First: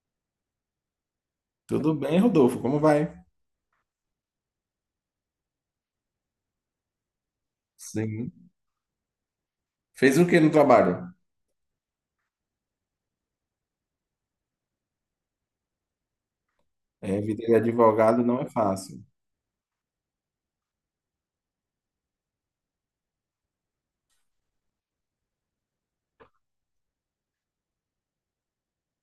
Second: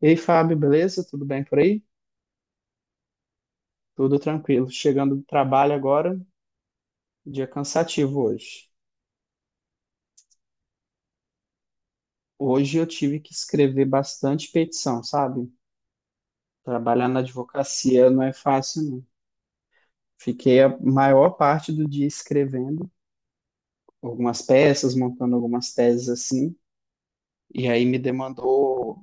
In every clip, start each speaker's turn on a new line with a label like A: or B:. A: E aí, Fábio, beleza? Tudo bem por aí?
B: Tudo bem, Rodolfo? Como vai?
A: Tudo tranquilo. Chegando do trabalho agora, dia cansativo
B: Sim.
A: hoje.
B: Fez o que no trabalho?
A: Hoje eu tive que escrever bastante petição, sabe? Trabalhar na
B: É, vida de
A: advocacia não
B: advogado
A: é
B: não é
A: fácil,
B: fácil.
A: não. Fiquei a maior parte do dia escrevendo algumas peças, montando algumas teses assim, e aí me demandou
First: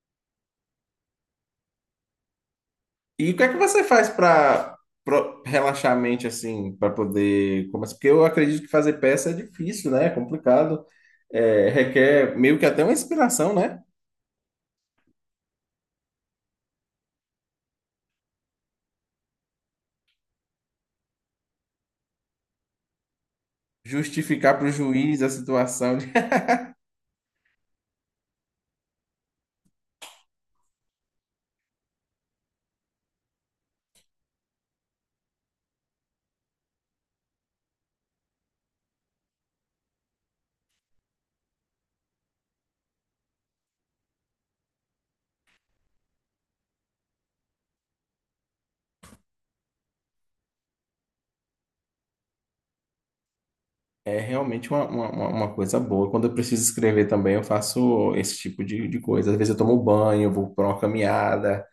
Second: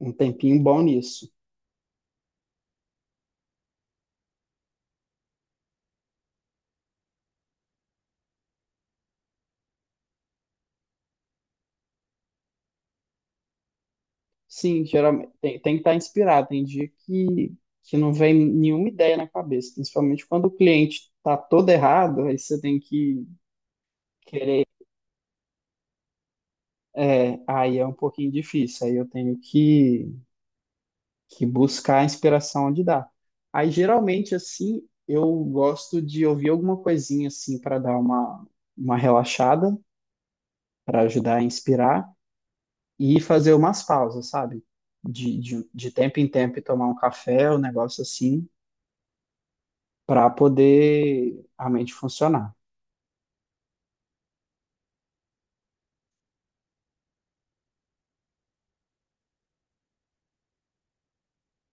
A: um tempinho bom nisso.
B: E o que é que você faz para relaxar a mente assim, para poder começar? Porque eu acredito que fazer peça é difícil, né? É complicado, é, requer meio que até uma inspiração, né?
A: Sim, geralmente tem que estar inspirado. Tem dia que não vem nenhuma ideia na cabeça, principalmente quando o cliente tá todo errado, aí você tem que
B: Justificar
A: querer.
B: para o juiz a situação.
A: É, aí é um pouquinho difícil, aí eu tenho que buscar a inspiração onde dá. Aí geralmente, assim, eu gosto de ouvir alguma coisinha assim para dar uma relaxada, para ajudar a inspirar e fazer umas pausas, sabe? De tempo em tempo e tomar um café, um negócio assim para poder a mente funcionar.
B: É realmente uma coisa boa. Quando eu preciso escrever também, eu faço esse tipo de coisa. Às vezes eu tomo banho, eu vou para uma caminhada.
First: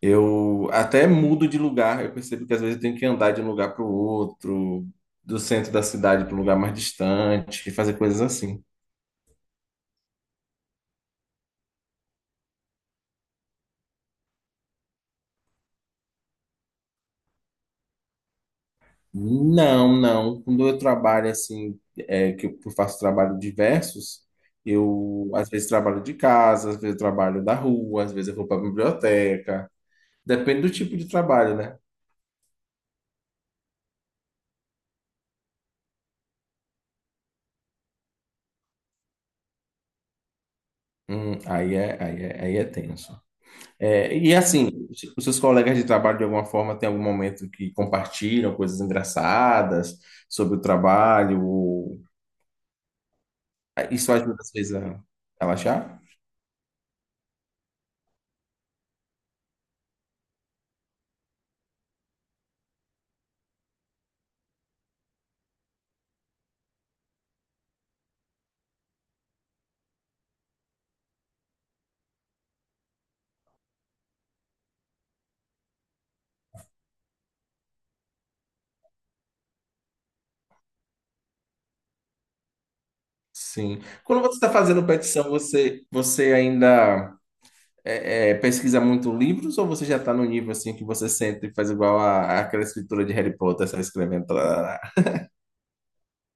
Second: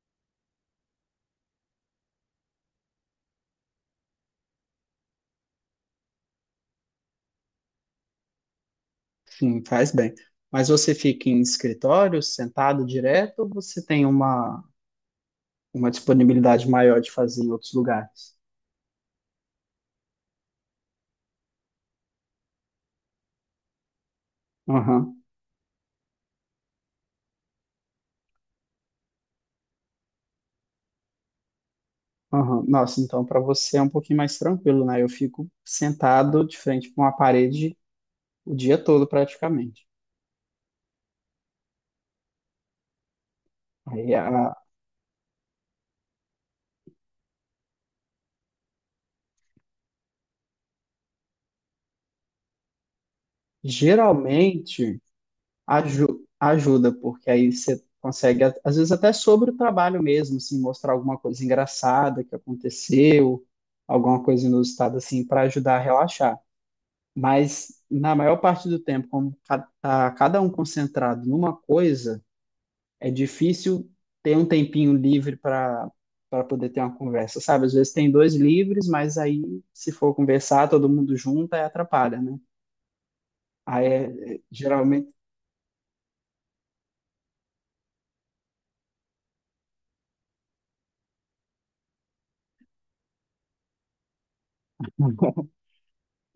B: Eu até mudo de lugar, eu percebo que às vezes eu tenho que andar de um lugar para o outro, do centro da cidade para um lugar mais distante, fazer coisas assim.
A: Sim, faz bem. Mas você fica em escritório, sentado direto, ou você tem uma disponibilidade maior de fazer em outros lugares?
B: Não, não. Quando eu trabalho assim, é, que eu faço trabalho diversos,
A: Aham,
B: eu às vezes trabalho de casa, às vezes eu trabalho da rua, às vezes eu vou para a biblioteca. Depende do tipo de trabalho, né?
A: aham. Nossa, então para você é um pouquinho mais tranquilo, né? Eu fico sentado de frente para uma parede o dia todo praticamente.
B: Aí é tenso.
A: Aí,
B: É, e
A: a-
B: assim, os seus colegas de trabalho, de alguma forma, tem algum momento que compartilham coisas engraçadas sobre o trabalho? Ou- isso ajuda às vezes
A: Geralmente,
B: a relaxar?
A: Ajuda, porque aí você consegue, às vezes, até sobre o trabalho mesmo, assim, mostrar alguma coisa engraçada que aconteceu, alguma coisa inusitada, assim, para ajudar a relaxar. Mas, na maior parte do tempo, como tá cada um concentrado numa coisa, é difícil ter um tempinho livre para poder ter uma conversa, sabe? Às vezes tem dois livres, mas aí, se for conversar, todo mundo junto, aí atrapalha, né?
B: Sim.
A: Aí,
B: Quando você está fazendo
A: geralmente.
B: petição, você ainda pesquisa muito livros ou você já está no nível assim que você sente e faz igual a, aquela escritura de Harry Potter, sai escrevendo? Tá, tá, tá, tá?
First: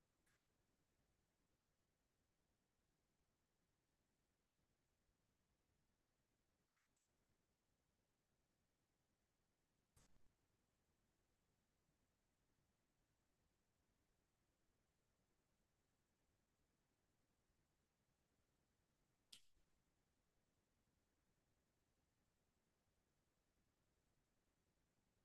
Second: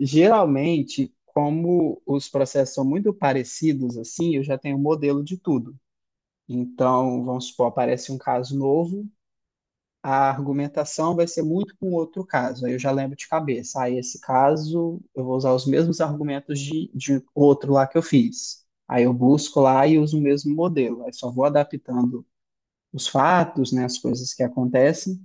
A: Geralmente, como os processos são muito parecidos, assim, eu já tenho um modelo de tudo. Então, vamos supor, aparece um caso novo, a argumentação vai ser muito com outro caso. Aí eu já lembro de cabeça, aí esse caso eu vou usar os mesmos argumentos de outro lá que eu fiz. Aí eu busco lá e uso o mesmo modelo. Aí só vou adaptando os fatos, né, as coisas que acontecem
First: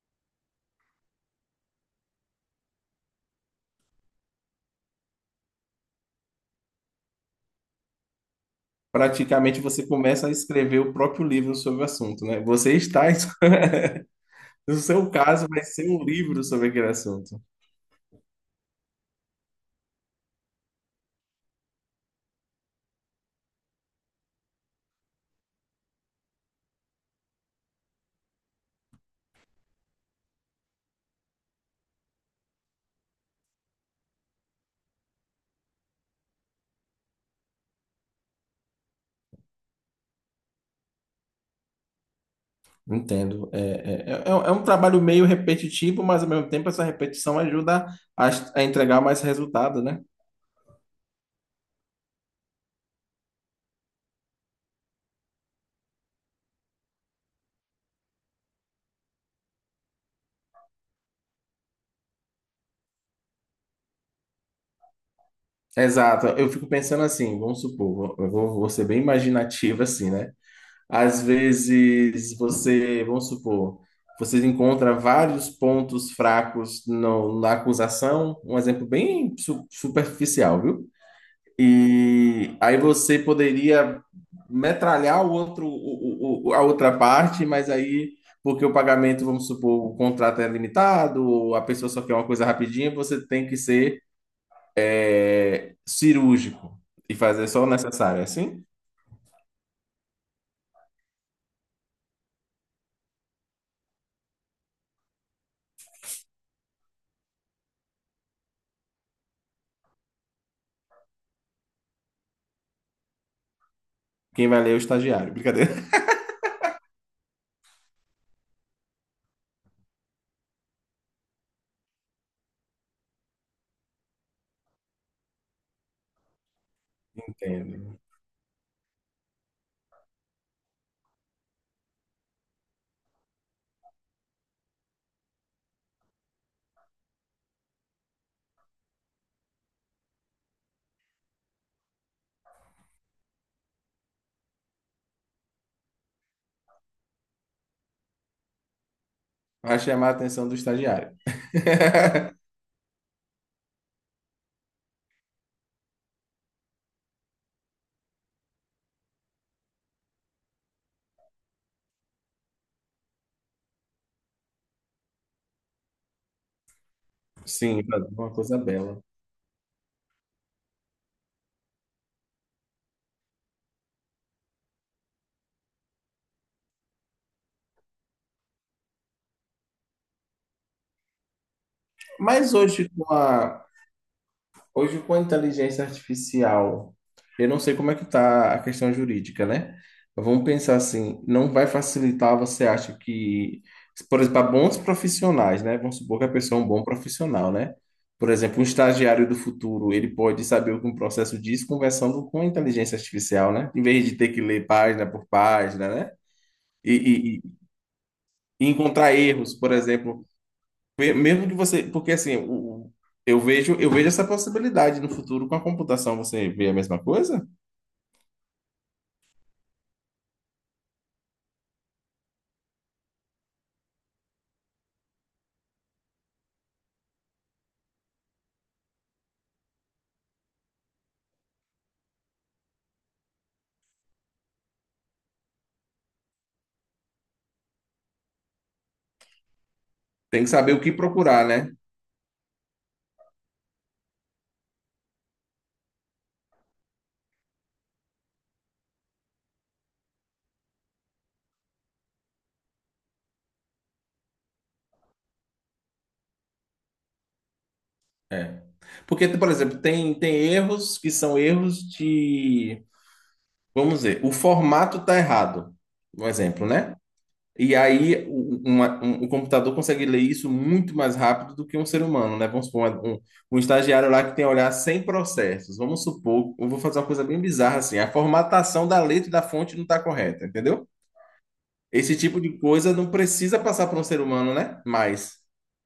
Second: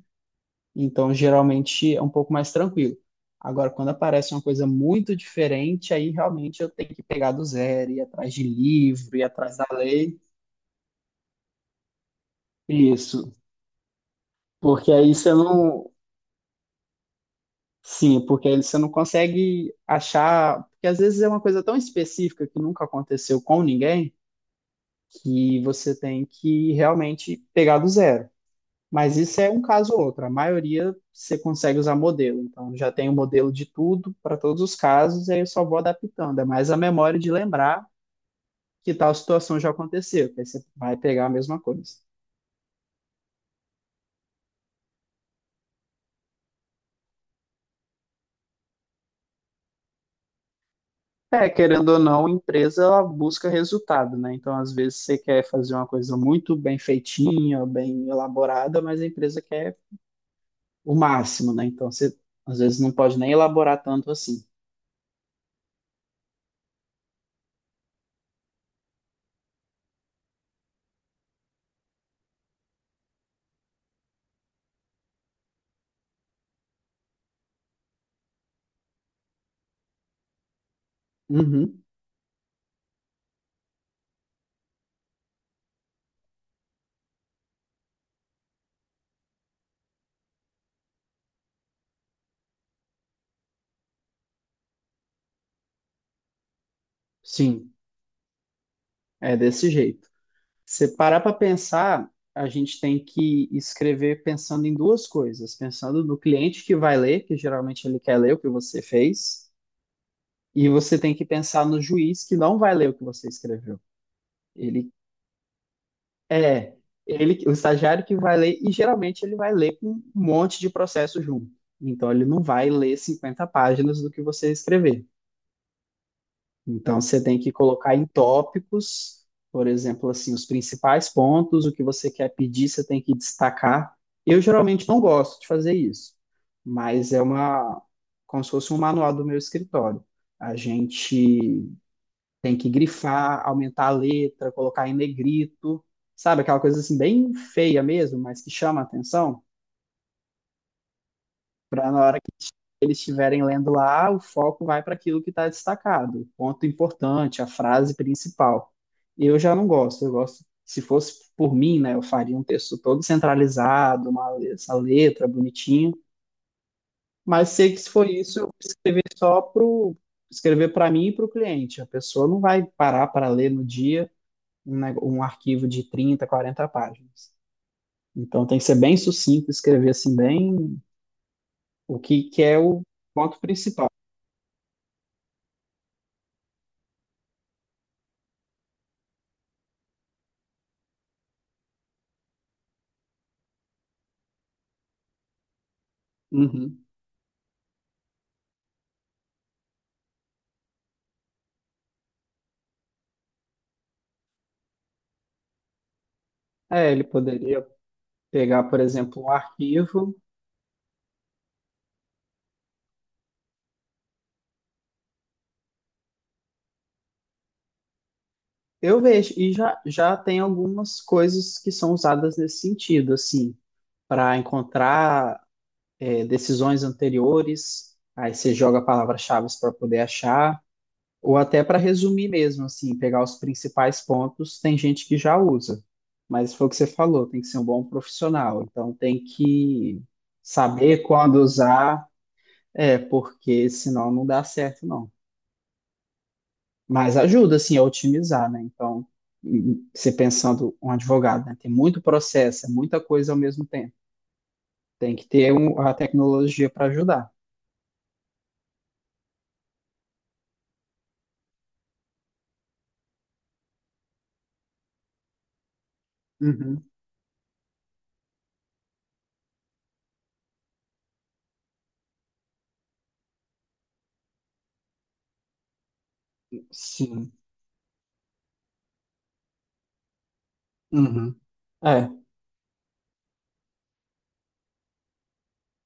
A: então, geralmente é um pouco mais tranquilo. Agora, quando aparece uma coisa muito diferente, aí realmente eu tenho que pegar do zero, ir atrás de livro, ir atrás
B: Praticamente
A: da
B: você
A: lei.
B: começa a escrever o próprio livro sobre o assunto, né?
A: Isso,
B: No
A: porque
B: seu
A: aí você
B: caso, vai ser
A: não.
B: um livro sobre aquele assunto.
A: Sim, porque aí você não consegue achar. Porque às vezes é uma coisa tão específica que nunca aconteceu com ninguém, que você tem que realmente pegar do zero. Mas isso é um caso ou outro. A maioria você consegue usar modelo. Então, já tem o modelo de tudo para todos os casos, e aí eu só vou adaptando. É mais a memória de lembrar que tal situação já aconteceu, que aí você vai pegar a mesma coisa.
B: Entendo. É um trabalho meio repetitivo, mas ao mesmo tempo essa repetição ajuda a, a entregar mais resultado, né?
A: É, querendo ou não, a empresa ela busca resultado, né? Então, às vezes, você quer fazer uma coisa muito bem feitinha, bem elaborada, mas a empresa quer o máximo, né? Então, você às vezes não pode nem elaborar tanto assim.
B: Exato. Eu fico pensando assim, vamos supor, vou ser bem imaginativo assim, né? Às vezes você, vamos supor, você encontra vários pontos fracos na acusação, um exemplo bem superficial, viu?
A: Uhum,
B: E aí você poderia metralhar o outro, a outra parte, mas aí, porque o pagamento, vamos supor, o contrato é limitado, ou a pessoa só quer uma coisa rapidinha, você tem que ser cirúrgico e fazer só o
A: sim,
B: necessário. É assim,
A: é desse jeito. Se parar para pensar, a gente tem que escrever pensando em duas coisas, pensando no cliente que vai ler, que geralmente ele quer ler o que você fez, e você tem que pensar no juiz que não vai ler o que você escreveu.
B: quem vai ler é o
A: Ele
B: estagiário. Brincadeira.
A: é ele, o estagiário que vai ler, e geralmente ele vai ler com um monte de processo junto. Então ele não vai ler 50 páginas do que você escrever. Então, você tem que colocar
B: Entendo.
A: em tópicos, por exemplo, assim, os principais pontos, o que você quer pedir, você tem que destacar. Eu geralmente não gosto de fazer isso, mas é como se fosse um manual do meu escritório. A gente tem que grifar, aumentar a letra, colocar em negrito, sabe? Aquela coisa assim bem feia mesmo, mas que chama a atenção,
B: Vai chamar a atenção do estagiário.
A: para na hora eles estiverem lendo lá, o foco vai para aquilo que está destacado, o ponto importante, a frase principal. Eu já não gosto, eu gosto, se fosse por mim, né, eu faria um texto todo centralizado, essa letra bonitinha, mas sei que
B: Sim,
A: se for
B: uma
A: isso, eu
B: coisa bela.
A: escrever só pro escrever para mim e para o cliente. A pessoa não vai parar para ler no dia um, um arquivo de 30, 40 páginas. Então tem que ser bem sucinto, escrever assim bem o que
B: Mas
A: é o
B: hoje, com
A: ponto
B: a,
A: principal.
B: Hoje, com a inteligência artificial, eu não sei como é que está a questão jurídica, né? Vamos pensar assim, não vai facilitar, você acha que, por exemplo, para bons profissionais, né? Vamos supor que a pessoa é um
A: Uhum.
B: bom profissional, né? Por exemplo, um estagiário do futuro, ele pode saber o que um processo diz conversando com a inteligência artificial, né? Em vez de ter que ler página por página, né?
A: É, ele
B: E, e-
A: poderia pegar,
B: e
A: por
B: encontrar
A: exemplo, um
B: erros, por
A: arquivo.
B: exemplo, mesmo que você, porque assim, eu vejo essa possibilidade no futuro com a computação, você vê a mesma coisa?
A: Eu vejo, e já tem algumas coisas que são usadas nesse sentido, assim, para encontrar decisões anteriores, aí você joga palavras-chave para poder achar, ou até para resumir mesmo, assim, pegar os principais pontos, tem gente que já usa. Mas foi o que você falou, tem que ser um bom profissional, então tem que
B: Tem que saber o que
A: saber quando
B: procurar, né?
A: usar, porque senão não dá certo, não. Mas ajuda, assim, a otimizar, né? Então, e você pensando um advogado, né? Tem muito processo, é muita coisa ao mesmo tempo. Tem que ter a tecnologia para ajudar.
B: É. Porque, por exemplo, tem erros que são erros de, vamos dizer, o formato está errado, um exemplo,
A: Uhum.
B: né? E aí o, o computador consegue ler isso muito mais rápido do que um ser humano, né? Vamos supor, um estagiário lá que tem a olhar 100 processos. Vamos supor, eu vou fazer uma coisa
A: Sim.
B: bem bizarra assim, a formatação da letra e da fonte não está correta, entendeu?
A: Uhum. É,
B: Esse tipo de coisa não precisa passar para um ser humano, né? Mas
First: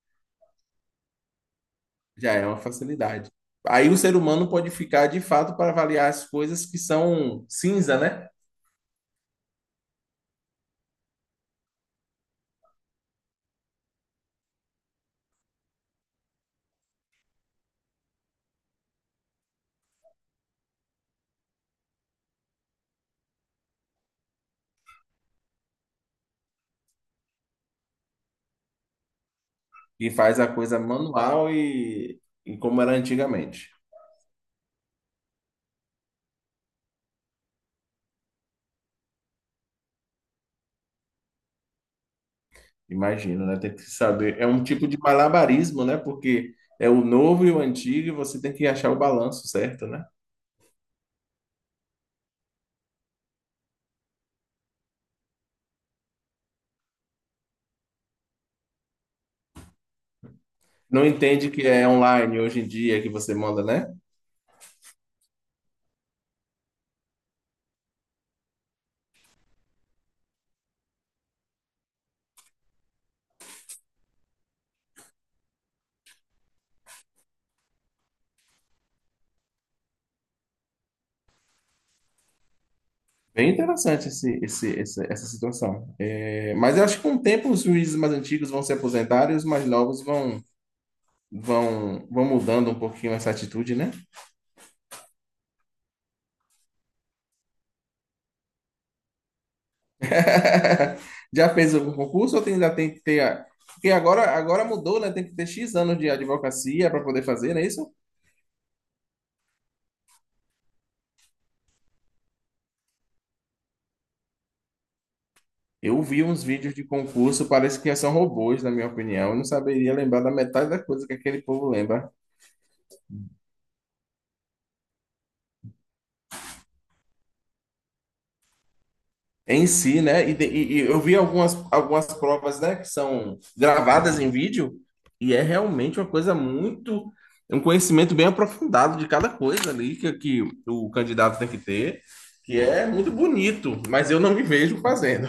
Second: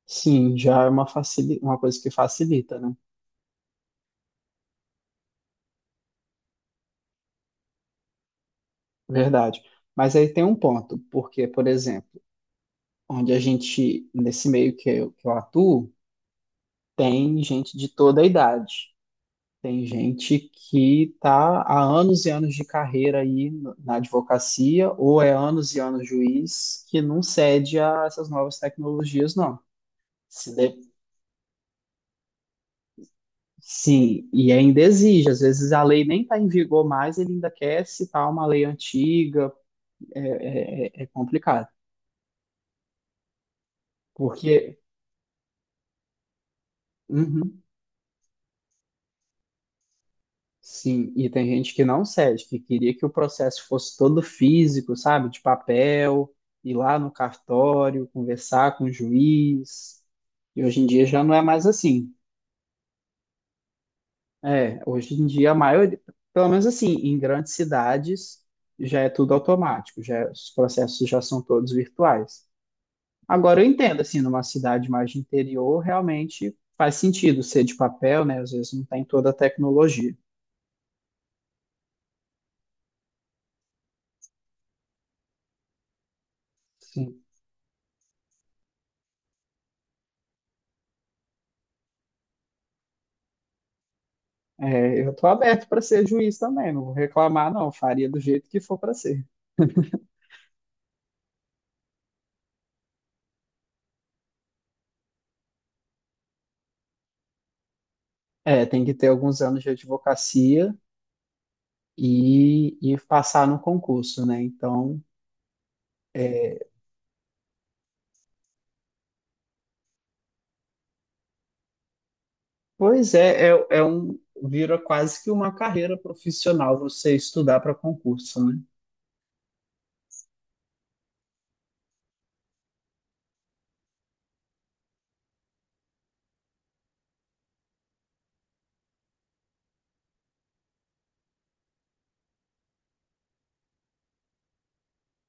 A: sim, já é uma coisa que
B: já é uma
A: facilita, né?
B: facilidade. Aí o ser humano pode ficar de fato para avaliar as coisas que são cinza, né?
A: Verdade. Mas aí tem um ponto, porque, por exemplo, onde a gente, nesse meio que eu atuo, tem gente de toda a idade. Tem gente que está há anos e anos de carreira aí na advocacia, ou é anos e anos juiz, que não cede a essas novas tecnologias, não.
B: E faz a
A: Se
B: coisa
A: de-
B: manual e como era antigamente.
A: Sim, e ainda exige. Às vezes a lei nem está em vigor mais, ele ainda quer citar uma lei antiga, é complicado.
B: Imagino, né? Tem que saber. É um
A: Porque.
B: tipo de malabarismo, né? Porque é o novo e o
A: Uhum.
B: antigo e você tem que achar o balanço certo, né?
A: Sim, e tem gente que não cede, que queria que o processo fosse todo físico, sabe? De papel, ir lá no cartório, conversar com o juiz. E hoje em dia
B: Não
A: já não é
B: entende
A: mais
B: que é
A: assim.
B: online hoje em dia que você manda, né?
A: É, hoje em dia a maioria, pelo menos assim, em grandes cidades já é tudo automático, os processos já são todos virtuais. Agora eu entendo assim, numa cidade mais de interior, realmente faz sentido ser de papel, né? Às vezes não tem toda a tecnologia.
B: Bem interessante essa situação. É, mas eu acho que com o tempo os juízes mais antigos vão se aposentar e os mais novos vão, vão mudando um pouquinho essa atitude, né?
A: É, eu tô aberto para ser juiz também, não vou reclamar, não. Faria do jeito que for para ser.
B: Já fez algum concurso ou ainda tem que ter. Porque agora mudou, né? Tem que ter X anos de advocacia para poder fazer, não é isso?
A: É, tem que ter alguns anos de advocacia e passar no concurso, né? Então,
B: Eu vi uns
A: é,
B: vídeos de concurso, parece que são robôs, na minha opinião. Eu não saberia lembrar da metade da coisa que aquele povo lembra.
A: pois é, vira quase que uma carreira profissional você estudar para concurso, né?
B: Em si, né? E eu vi algumas provas, né, que são gravadas em vídeo, e é realmente uma coisa muito, um conhecimento bem aprofundado de cada coisa ali que o candidato tem que ter, que é muito bonito, mas eu não me vejo fazendo.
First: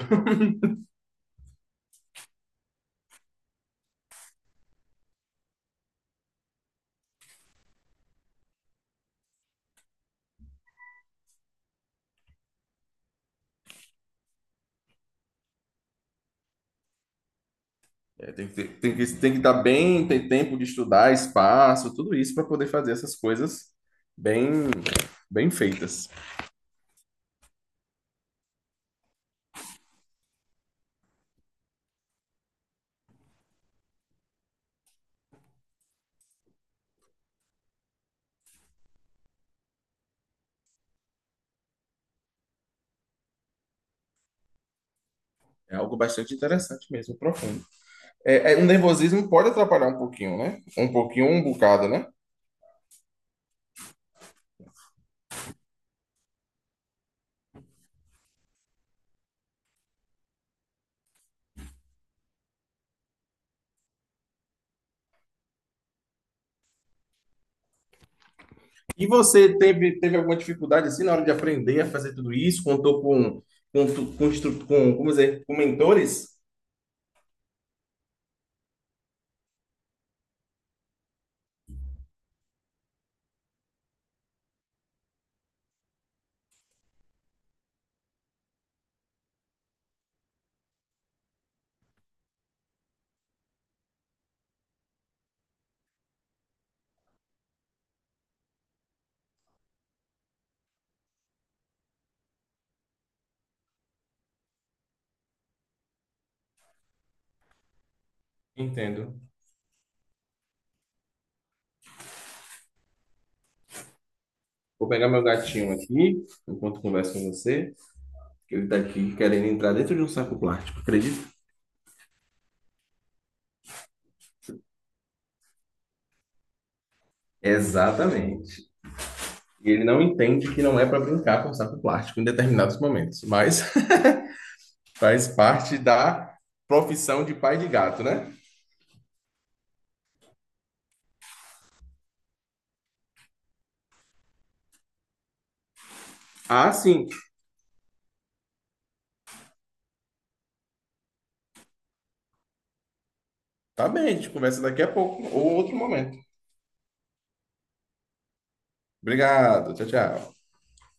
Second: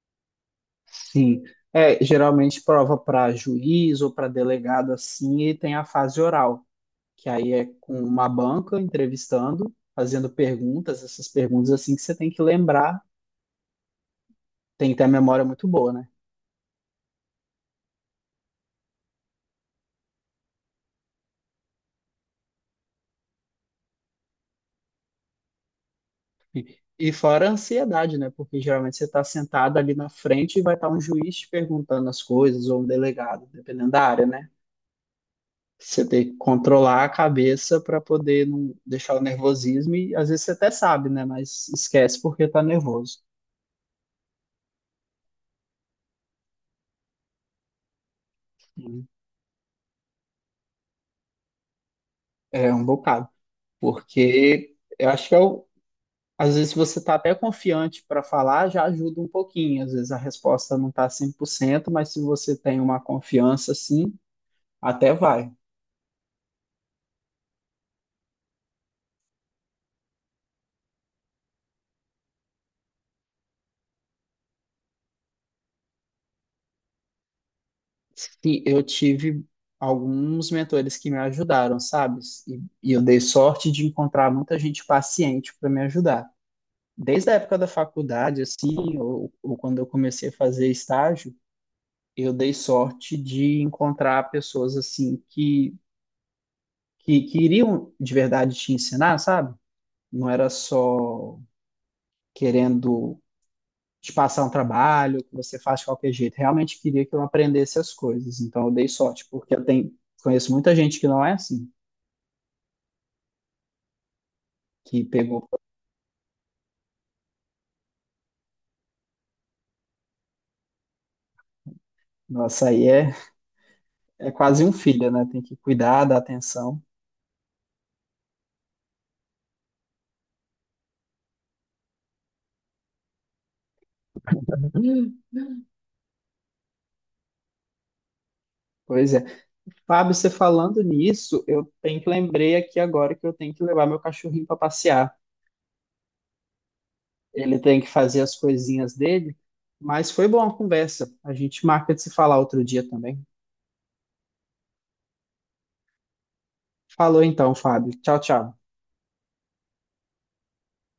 A: Sim. É, geralmente prova para juiz ou para delegado assim, e tem a fase oral, que aí é com uma banca entrevistando, fazendo perguntas, essas perguntas assim que você tem que lembrar. Tem que ter a memória muito boa, né?
B: É, tem que estar bem, ter tempo de estudar, espaço, tudo isso para poder fazer essas coisas bem, bem feitas.
A: E fora a ansiedade, né? Porque geralmente você está sentado ali na frente e vai estar um juiz te perguntando as coisas ou um delegado, dependendo da área, né? Você tem que controlar a cabeça para poder não deixar o nervosismo e às vezes você até sabe, né? Mas esquece porque tá nervoso.
B: É algo bastante interessante mesmo, profundo. É, o
A: Sim.
B: nervosismo pode atrapalhar um pouquinho, né? Um pouquinho, um bocado, né?
A: É um bocado. Porque eu acho que é às vezes você tá até confiante para falar, já ajuda um pouquinho. Às vezes a resposta não tá 100%, mas se você tem uma confiança, assim, até vai.
B: E você teve alguma dificuldade assim na hora de aprender a fazer tudo isso? Contou com, como dizer, com mentores?
A: Sim, eu tive alguns mentores que me ajudaram, sabe? E eu dei sorte de encontrar muita gente paciente para me ajudar. Desde a época da faculdade, assim, ou quando eu comecei a fazer estágio, eu dei sorte de encontrar pessoas assim que iriam de verdade te ensinar, sabe? Não era só querendo te passar um trabalho que você faz de qualquer jeito. Realmente queria que eu aprendesse as coisas. Então eu dei
B: Entendo.
A: sorte, porque eu tenho, conheço muita gente que não é assim.
B: Vou
A: Que
B: pegar meu
A: pegou.
B: gatinho aqui, enquanto converso com você, que ele está aqui querendo entrar dentro de um saco plástico, acredita?
A: Nossa, aí é quase um filho, né? Tem que cuidar, dar atenção.
B: Exatamente. E ele não entende que não é para brincar com saco plástico em determinados momentos, mas
A: Uhum.
B: faz parte da profissão de pai de gato, né?
A: Pois é. Fábio, você falando nisso, eu tenho que lembrei aqui agora que eu tenho que levar meu cachorrinho para passear.
B: Ah, sim.
A: Ele tem que fazer as coisinhas dele, mas foi boa a conversa. A gente marca de se falar outro dia também.
B: Tá bem, a gente conversa daqui a pouco ou outro momento.
A: Falou então, Fábio. Tchau, tchau.
B: Obrigado, tchau, tchau.